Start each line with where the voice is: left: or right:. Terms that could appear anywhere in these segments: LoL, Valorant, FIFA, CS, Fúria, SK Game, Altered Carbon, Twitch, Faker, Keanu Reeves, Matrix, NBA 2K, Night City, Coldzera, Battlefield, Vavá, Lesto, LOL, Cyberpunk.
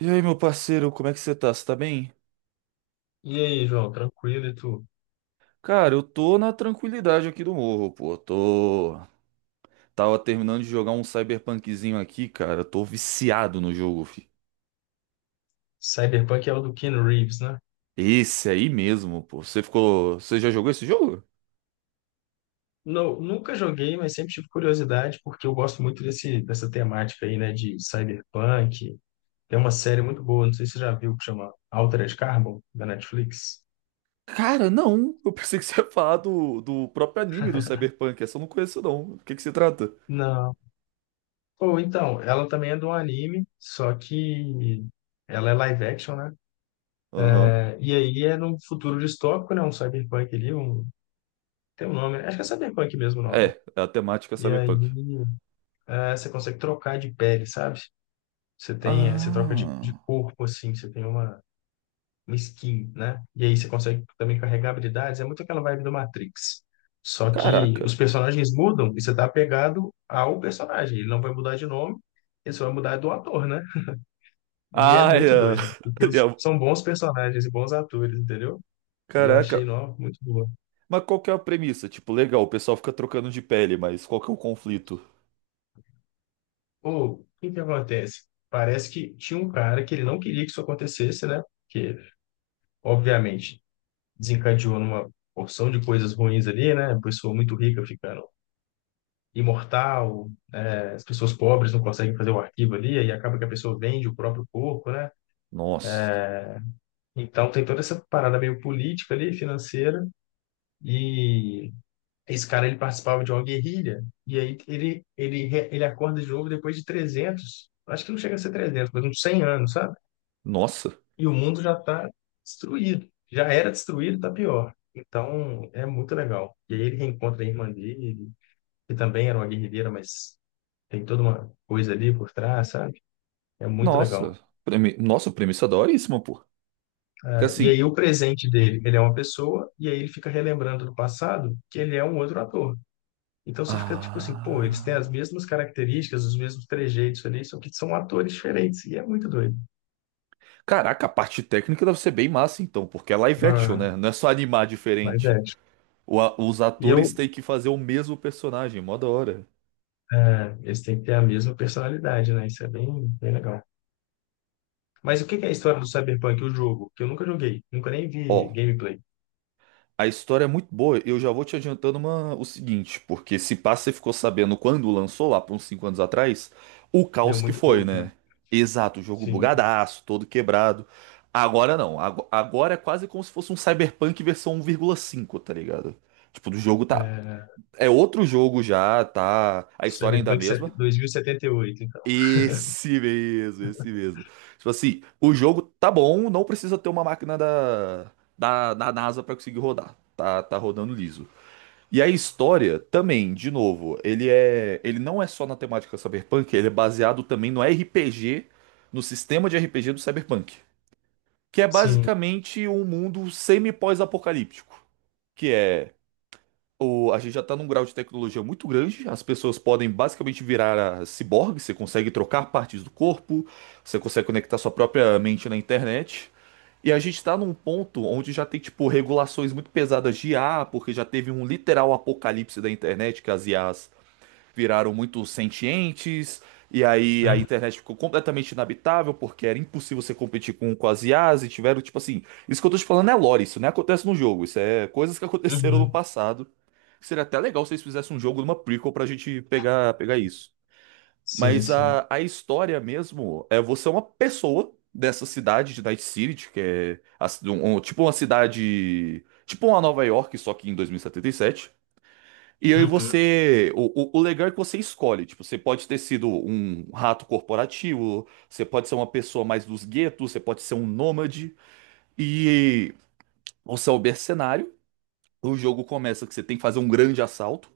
right: E aí, meu parceiro, como é que você tá? Você tá bem?
left: E aí, João, tranquilo e tu?
right: Cara, eu tô na tranquilidade aqui do morro, pô. Tô. Tava terminando de jogar um cyberpunkzinho aqui, cara. Tô viciado no jogo, fi.
left: Cyberpunk é o do Keanu Reeves, né?
right: Esse aí mesmo, pô. Você ficou. Você já jogou esse jogo?
left: Não, nunca joguei, mas sempre tive curiosidade, porque eu gosto muito dessa temática aí, né, de cyberpunk. Tem uma série muito boa, não sei se você já viu, que chama Altered Carbon, da Netflix.
right: Cara, não. Eu pensei que você ia falar do próprio anime do Cyberpunk. Essa eu não conheço, não. Do que se trata?
left: Não. Ou então, ela também é de um anime, só que ela é live action, né?
right: Aham.
left: É, e aí é num futuro distópico, né? Um cyberpunk ali, tem um nome, né? Acho que é cyberpunk mesmo o nome.
right: É, a temática é
left: E aí
right: Cyberpunk.
left: é, você consegue trocar de pele, sabe? Você tem, você troca de
right: Ah.
left: corpo, assim, você tem uma skin, né? E aí você consegue também carregar habilidades. É muito aquela vibe do Matrix. Só que
right: Caraca.
left: os personagens mudam e você tá apegado ao personagem. Ele não vai mudar de nome, ele só vai mudar do ator, né? E é
right: Ah,
left: muito
right: é.
left: doido, porque
right: é.
left: são bons personagens e bons atores, entendeu? E eu
right: Caraca.
left: achei, não, muito boa.
right: Mas qual que é a premissa? Tipo, legal, o pessoal fica trocando de pele, mas qual que é o conflito?
left: Ou, o que que acontece? Parece que tinha um cara que ele não queria que isso acontecesse, né? Porque, obviamente, desencadeou numa porção de coisas ruins ali, né? A pessoa muito rica ficando imortal, é, as pessoas pobres não conseguem fazer o arquivo ali, aí acaba que a pessoa vende o próprio corpo, né?
right: Nossa.
left: Então tem toda essa parada meio política ali, financeira, e esse cara ele participava de uma guerrilha, e aí ele acorda de novo depois de 300, acho que não chega a ser 300, mas uns 100 anos, sabe?
right: Nossa.
left: E o mundo já está destruído, já era destruído, tá pior. Então, é muito legal. E aí ele reencontra a irmã dele, que também era uma guerrilheira, mas tem toda uma coisa ali por trás, sabe? É muito
right: Nossa.
left: legal.
right: Nossa, premissa é daoríssima, pô. Que
left: Ah, e aí
right: assim.
left: o presente dele, ele é uma pessoa, e aí ele fica relembrando do passado que ele é um outro ator. Então você fica tipo assim, pô, eles têm as
right: Ah.
left: mesmas características, os mesmos trejeitos ali, só que são atores diferentes, e é muito doido.
right: Caraca, a parte técnica deve ser bem massa, então, porque é live action,
left: Ah,
right: né? Não é só animar
left: mas
right: diferente.
left: é, tipo,
right: Os
left: E
right: atores
left: eu,
right: têm que fazer o mesmo personagem, mó da hora.
left: eles têm que ter a mesma personalidade, né? Isso é bem, bem legal. Mas o que que é a história do Cyberpunk, o jogo? Que eu nunca joguei, nunca nem vi
right: Ó,
left: gameplay.
right: a história é muito boa, eu já vou te adiantando o seguinte, porque se pá, você ficou sabendo quando lançou lá, por uns 5 anos atrás, o
left: Deu
right: caos que
left: muito
right: foi,
left: bug, né?
right: né? Exato, o jogo
left: Sim.
right: bugadaço, todo quebrado. Agora não, agora é quase como se fosse um Cyberpunk versão 1,5, tá ligado? Tipo, do jogo tá.
left: É,
right: É outro jogo já, tá. A história ainda é a
left: Cyberpunk
right: mesma.
left: 2078, então.
right: Esse mesmo, esse mesmo. Tipo assim, o jogo tá bom, não precisa ter uma máquina da NASA pra conseguir rodar. Tá, tá rodando liso. E a história também, de novo, ele é, ele não é só na temática cyberpunk, ele é baseado também no RPG, no sistema de RPG do cyberpunk, que é
left: Sim.
right: basicamente um mundo semi-pós-apocalíptico, que é o, a gente já tá num grau de tecnologia muito grande, as pessoas podem basicamente virar a ciborgue, você consegue trocar partes do corpo, você consegue conectar sua própria mente na internet. E a gente tá num ponto onde já tem, tipo, regulações muito pesadas de IA, porque já teve um literal apocalipse da internet, que as IAs viraram muito sentientes, e aí a
left: Uhum.
right: internet ficou completamente inabitável, porque era impossível você competir com as IAs, e tiveram, tipo assim, isso que eu tô te falando é lore, isso não acontece no jogo, isso é coisas que aconteceram no
left: Uhum.
right: passado. Seria até legal se eles fizessem um jogo numa prequel pra gente pegar, pegar isso.
left: Sim,
right: Mas
left: sim.
right: a história mesmo é você é uma pessoa dessa cidade de Night City, que é a tipo uma cidade. Tipo uma Nova York, só que em 2077. E setenta e sete. E aí
left: Uhum.
right: você. O legal é que você escolhe. Tipo, você pode ter sido um rato corporativo, você pode ser uma pessoa mais dos guetos, você pode ser um nômade. E você é o mercenário. O jogo começa que você tem que fazer um grande assalto.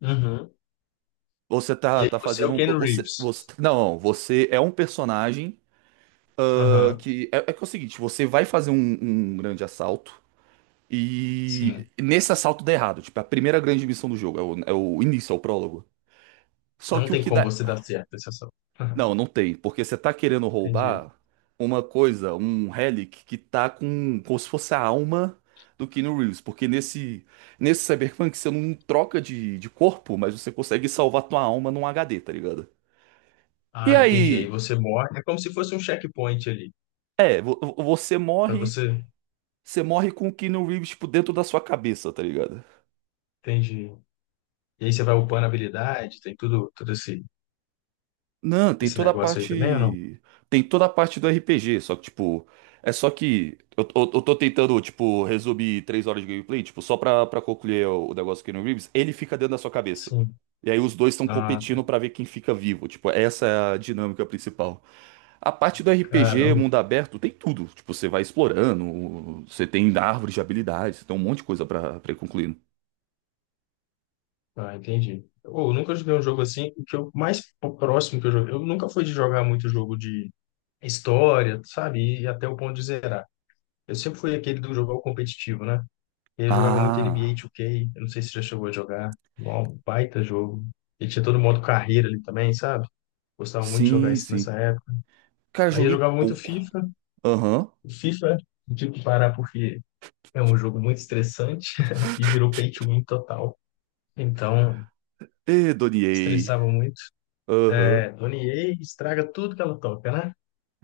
left: Uhum.
right: Você
left: E
right: tá,
left: aí
right: tá
left: você é
right: fazendo
left: o
right: um.
left: Keanu
right: Você,
left: Reeves.
right: você, não, você é um personagem.
left: Aham.
right: É que é o seguinte, você vai fazer um, um grande assalto e
left: Sim.
right: nesse assalto dá errado. Tipo, é a primeira grande missão do jogo, é o início, é o prólogo. Só
left: Não
right: que o
left: tem
right: que
left: como
right: dá...
left: você dar certo essa ação. Aham.
right: Não, não tem, porque você tá querendo
left: Entendi.
right: roubar uma coisa, um relic que tá com, como se fosse a alma do Keanu Reeves. Porque nesse Cyberpunk você não troca de corpo, mas você consegue salvar tua alma num HD, tá ligado? E
left: Ah, entendi. Aí
right: aí...
left: você morre. É como se fosse um checkpoint ali.
right: É,
left: Pra você.
right: você morre com o Keanu Reeves, tipo, dentro da sua cabeça, tá ligado?
left: Entendi. E aí você vai upando habilidade, tem tudo, todo esse,
right: Não, tem
left: esse
right: toda a
left: negócio aí também ou não?
right: parte. Tem toda a parte do RPG, só que, tipo. É só que. Eu tô tentando, tipo, resumir 3 horas de gameplay, tipo, só pra concluir o negócio do Keanu Reeves, ele fica dentro da sua cabeça.
left: Sim.
right: E aí os dois estão
left: Ah, tá.
right: competindo pra ver quem fica vivo. Tipo, essa é a dinâmica principal. A parte do RPG,
left: Caramba.
right: mundo aberto, tem tudo. Tipo, você vai explorando, você tem árvores de habilidades, tem um monte de coisa pra ir concluindo.
left: Ah, entendi. Ô, eu nunca joguei um jogo assim. O que eu mais próximo que eu joguei. Eu nunca fui de jogar muito jogo de história, sabe? E até o ponto de zerar. Eu sempre fui aquele do jogar o competitivo, né? E eu jogava muito NBA
right: Ah,
left: 2K, eu não sei se já chegou a jogar. Um baita jogo. E tinha todo modo carreira ali também, sabe? Gostava muito de jogar
right: sim,
left: isso
right: sim.
left: nessa época.
right: Cara,
left: Aí eu
right: joguei
left: jogava muito
right: pouco.
left: FIFA.
right: Aham.
left: O FIFA, eu tive que parar porque é um jogo muito estressante e virou pay to win total. Então,
right: E Doniei.
left: estressava muito.
right: Aham.
left: É, Dona EA estraga tudo que ela toca, né?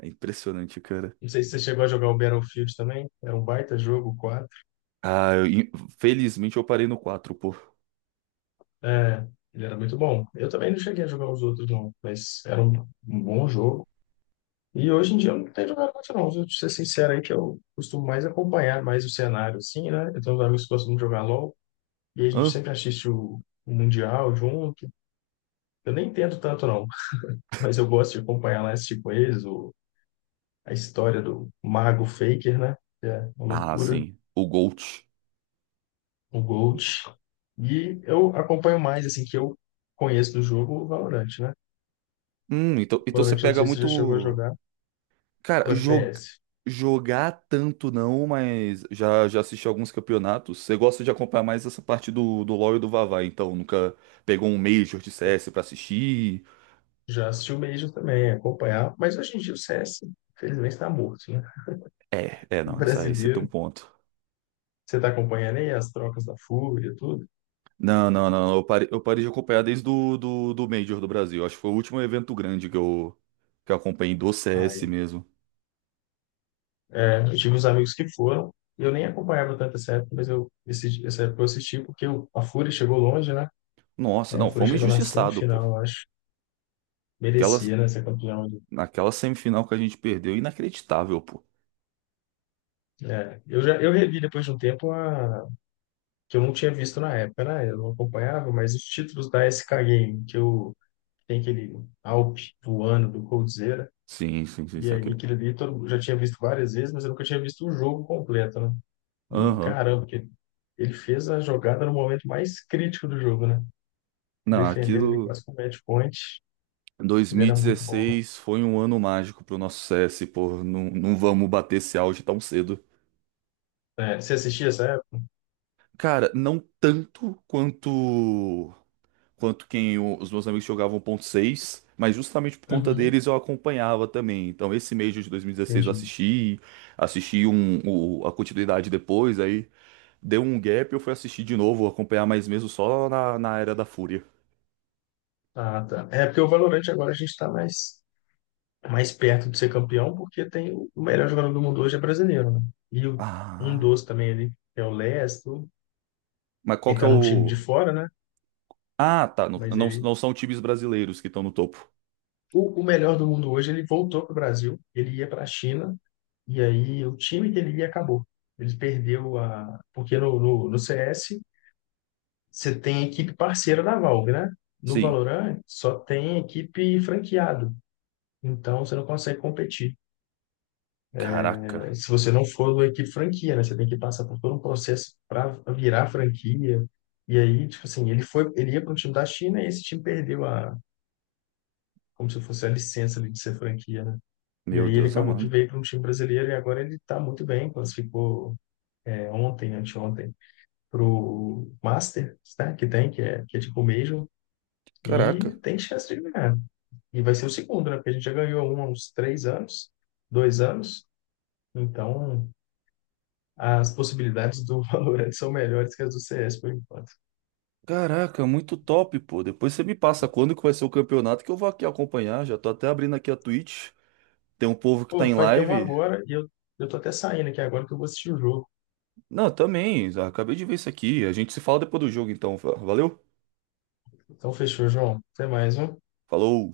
right: É impressionante, cara.
left: Não sei se você chegou a jogar o Battlefield também. Era um baita jogo.
right: Ah, felizmente eu parei no 4, pô.
left: É, ele era muito bom. Eu também não cheguei a jogar os outros, não, mas era um bom jogo. E hoje em dia eu não tenho jogado muito, não. Se eu te ser sincero aí, que eu costumo mais acompanhar mais o cenário, assim, né? Eu tenho uns amigos que gostam de jogar LOL, e a gente
right: Hã?
left: sempre assiste o Mundial junto. Eu nem entendo tanto, não, mas eu gosto de acompanhar lá, assistir com eles, a história do Mago Faker, né? Que é uma
right: Ah,
left: loucura,
right: sim. O GOAT.
left: o GOAT. E eu acompanho mais, assim, que eu conheço do jogo o Valorant, né?
right: Então, então você
left: Valorant, eu não
right: pega
left: sei se você já chegou a
right: muito.
left: jogar.
right: Cara,
left: O FPS.
right: jogar tanto não, mas já assisti alguns campeonatos. Você gosta de acompanhar mais essa parte do LoL e do Vavá, então nunca pegou um Major de CS pra assistir?
left: Já assisti o Major também, acompanhar, mas hoje em dia o CS, infelizmente, está morto, né?
right: É, é,
left: O
right: não, isso aí você tem um
left: brasileiro,
right: ponto.
left: você está acompanhando aí as trocas da Fúria e tudo?
right: Não, não, não. Eu parei de acompanhar desde do Major do Brasil. Acho que foi o último evento grande que eu acompanhei do CS
left: Aí,
right: mesmo.
left: é, eu tive uns amigos que foram, e eu nem acompanhava tanto essa época, mas essa época eu assisti porque a Fúria chegou longe, né?
right: Nossa,
left: É, a
right: não,
left: Fúria
right: fomos
left: chegou na
right: injustiçados, pô.
left: semifinal, eu acho.
right: Aquela
left: Merecia, né, ser campeão.
right: Naquela semifinal que a gente perdeu, inacreditável, pô.
left: É, eu já eu revi depois de um tempo que eu não tinha visto na época, né? Eu não acompanhava, mas os títulos da SK Game, que eu tem aquele Alpe voando do Coldzera,
right: Sim, sim, sim,
left: e
right: sim.
left: aí
right: Aquele...
left: aquilo ali todo, eu já tinha visto várias vezes, mas eu nunca tinha visto o jogo completo, né? E
right: Aham.
left: caramba, que ele fez a jogada no momento mais crítico do jogo, né?
right: Não,
left: Defendendo ele
right: aquilo.
left: quase com o match point, ele era muito bom,
right: 2016 foi um ano mágico pro nosso CS, pô. Não, não vamos bater esse auge tão cedo.
left: né? É, você assistia essa época?
right: Cara, não tanto quanto quem os meus amigos jogavam 1.6, mas justamente por conta
left: Uhum.
right: deles eu acompanhava também. Então esse mês de 2016 eu
left: Entendi.
right: assisti, assisti um, a continuidade depois, aí deu um gap, eu fui assistir de novo, acompanhar mais mesmo só na Era da Fúria.
left: Ah, tá. É porque o Valorant agora a gente está mais perto de ser campeão, porque tem o melhor jogador do mundo hoje é brasileiro, né? E um
right: Ah,
left: dos também ali, que é o Lesto,
right: mas qual
left: ele
right: que é
left: tá num time de
right: o...
left: fora, né?
right: Ah, tá, não,
left: Mas
right: não,
left: ele
right: não são times brasileiros que estão no topo.
left: o melhor do mundo hoje, ele voltou para o Brasil, ele ia para a China, e aí o time que ele ia acabou. Ele perdeu a. Porque no CS, você tem equipe parceira da Valve, né? No
right: Sim.
left: Valorant, só tem equipe franqueado. Então, você não consegue competir.
right: Caraca,
left: Se você não for da equipe franquia, né? Você tem que passar por todo um processo para virar franquia. E aí, tipo assim, ele ia para um time da China e esse time perdeu a, como se fosse a licença ali de ser franquia, né? E
right: meu
left: aí ele
right: Deus
left: acabou que
right: amado.
left: veio para um time brasileiro e agora ele está muito bem, classificou ontem, anteontem, para o Masters, né, que é tipo o Major, e
right: Caraca.
left: tem chance de ganhar. E vai ser o segundo, né, porque a gente já ganhou um há uns 3 anos, 2 anos, então as possibilidades do Valorant são melhores que as do CS por enquanto.
right: Caraca, muito top, pô. Depois você me passa quando que vai ser o campeonato que eu vou aqui acompanhar. Já tô até abrindo aqui a Twitch. Tem um povo que tá
left: Pô,
right: em
left: vai ter um
right: live.
left: agora e eu tô até saindo aqui agora que eu vou assistir o jogo.
right: Não, também. Acabei de ver isso aqui. A gente se fala depois do jogo, então. Valeu?
left: Então fechou, João. Até mais, viu?
right: Falou!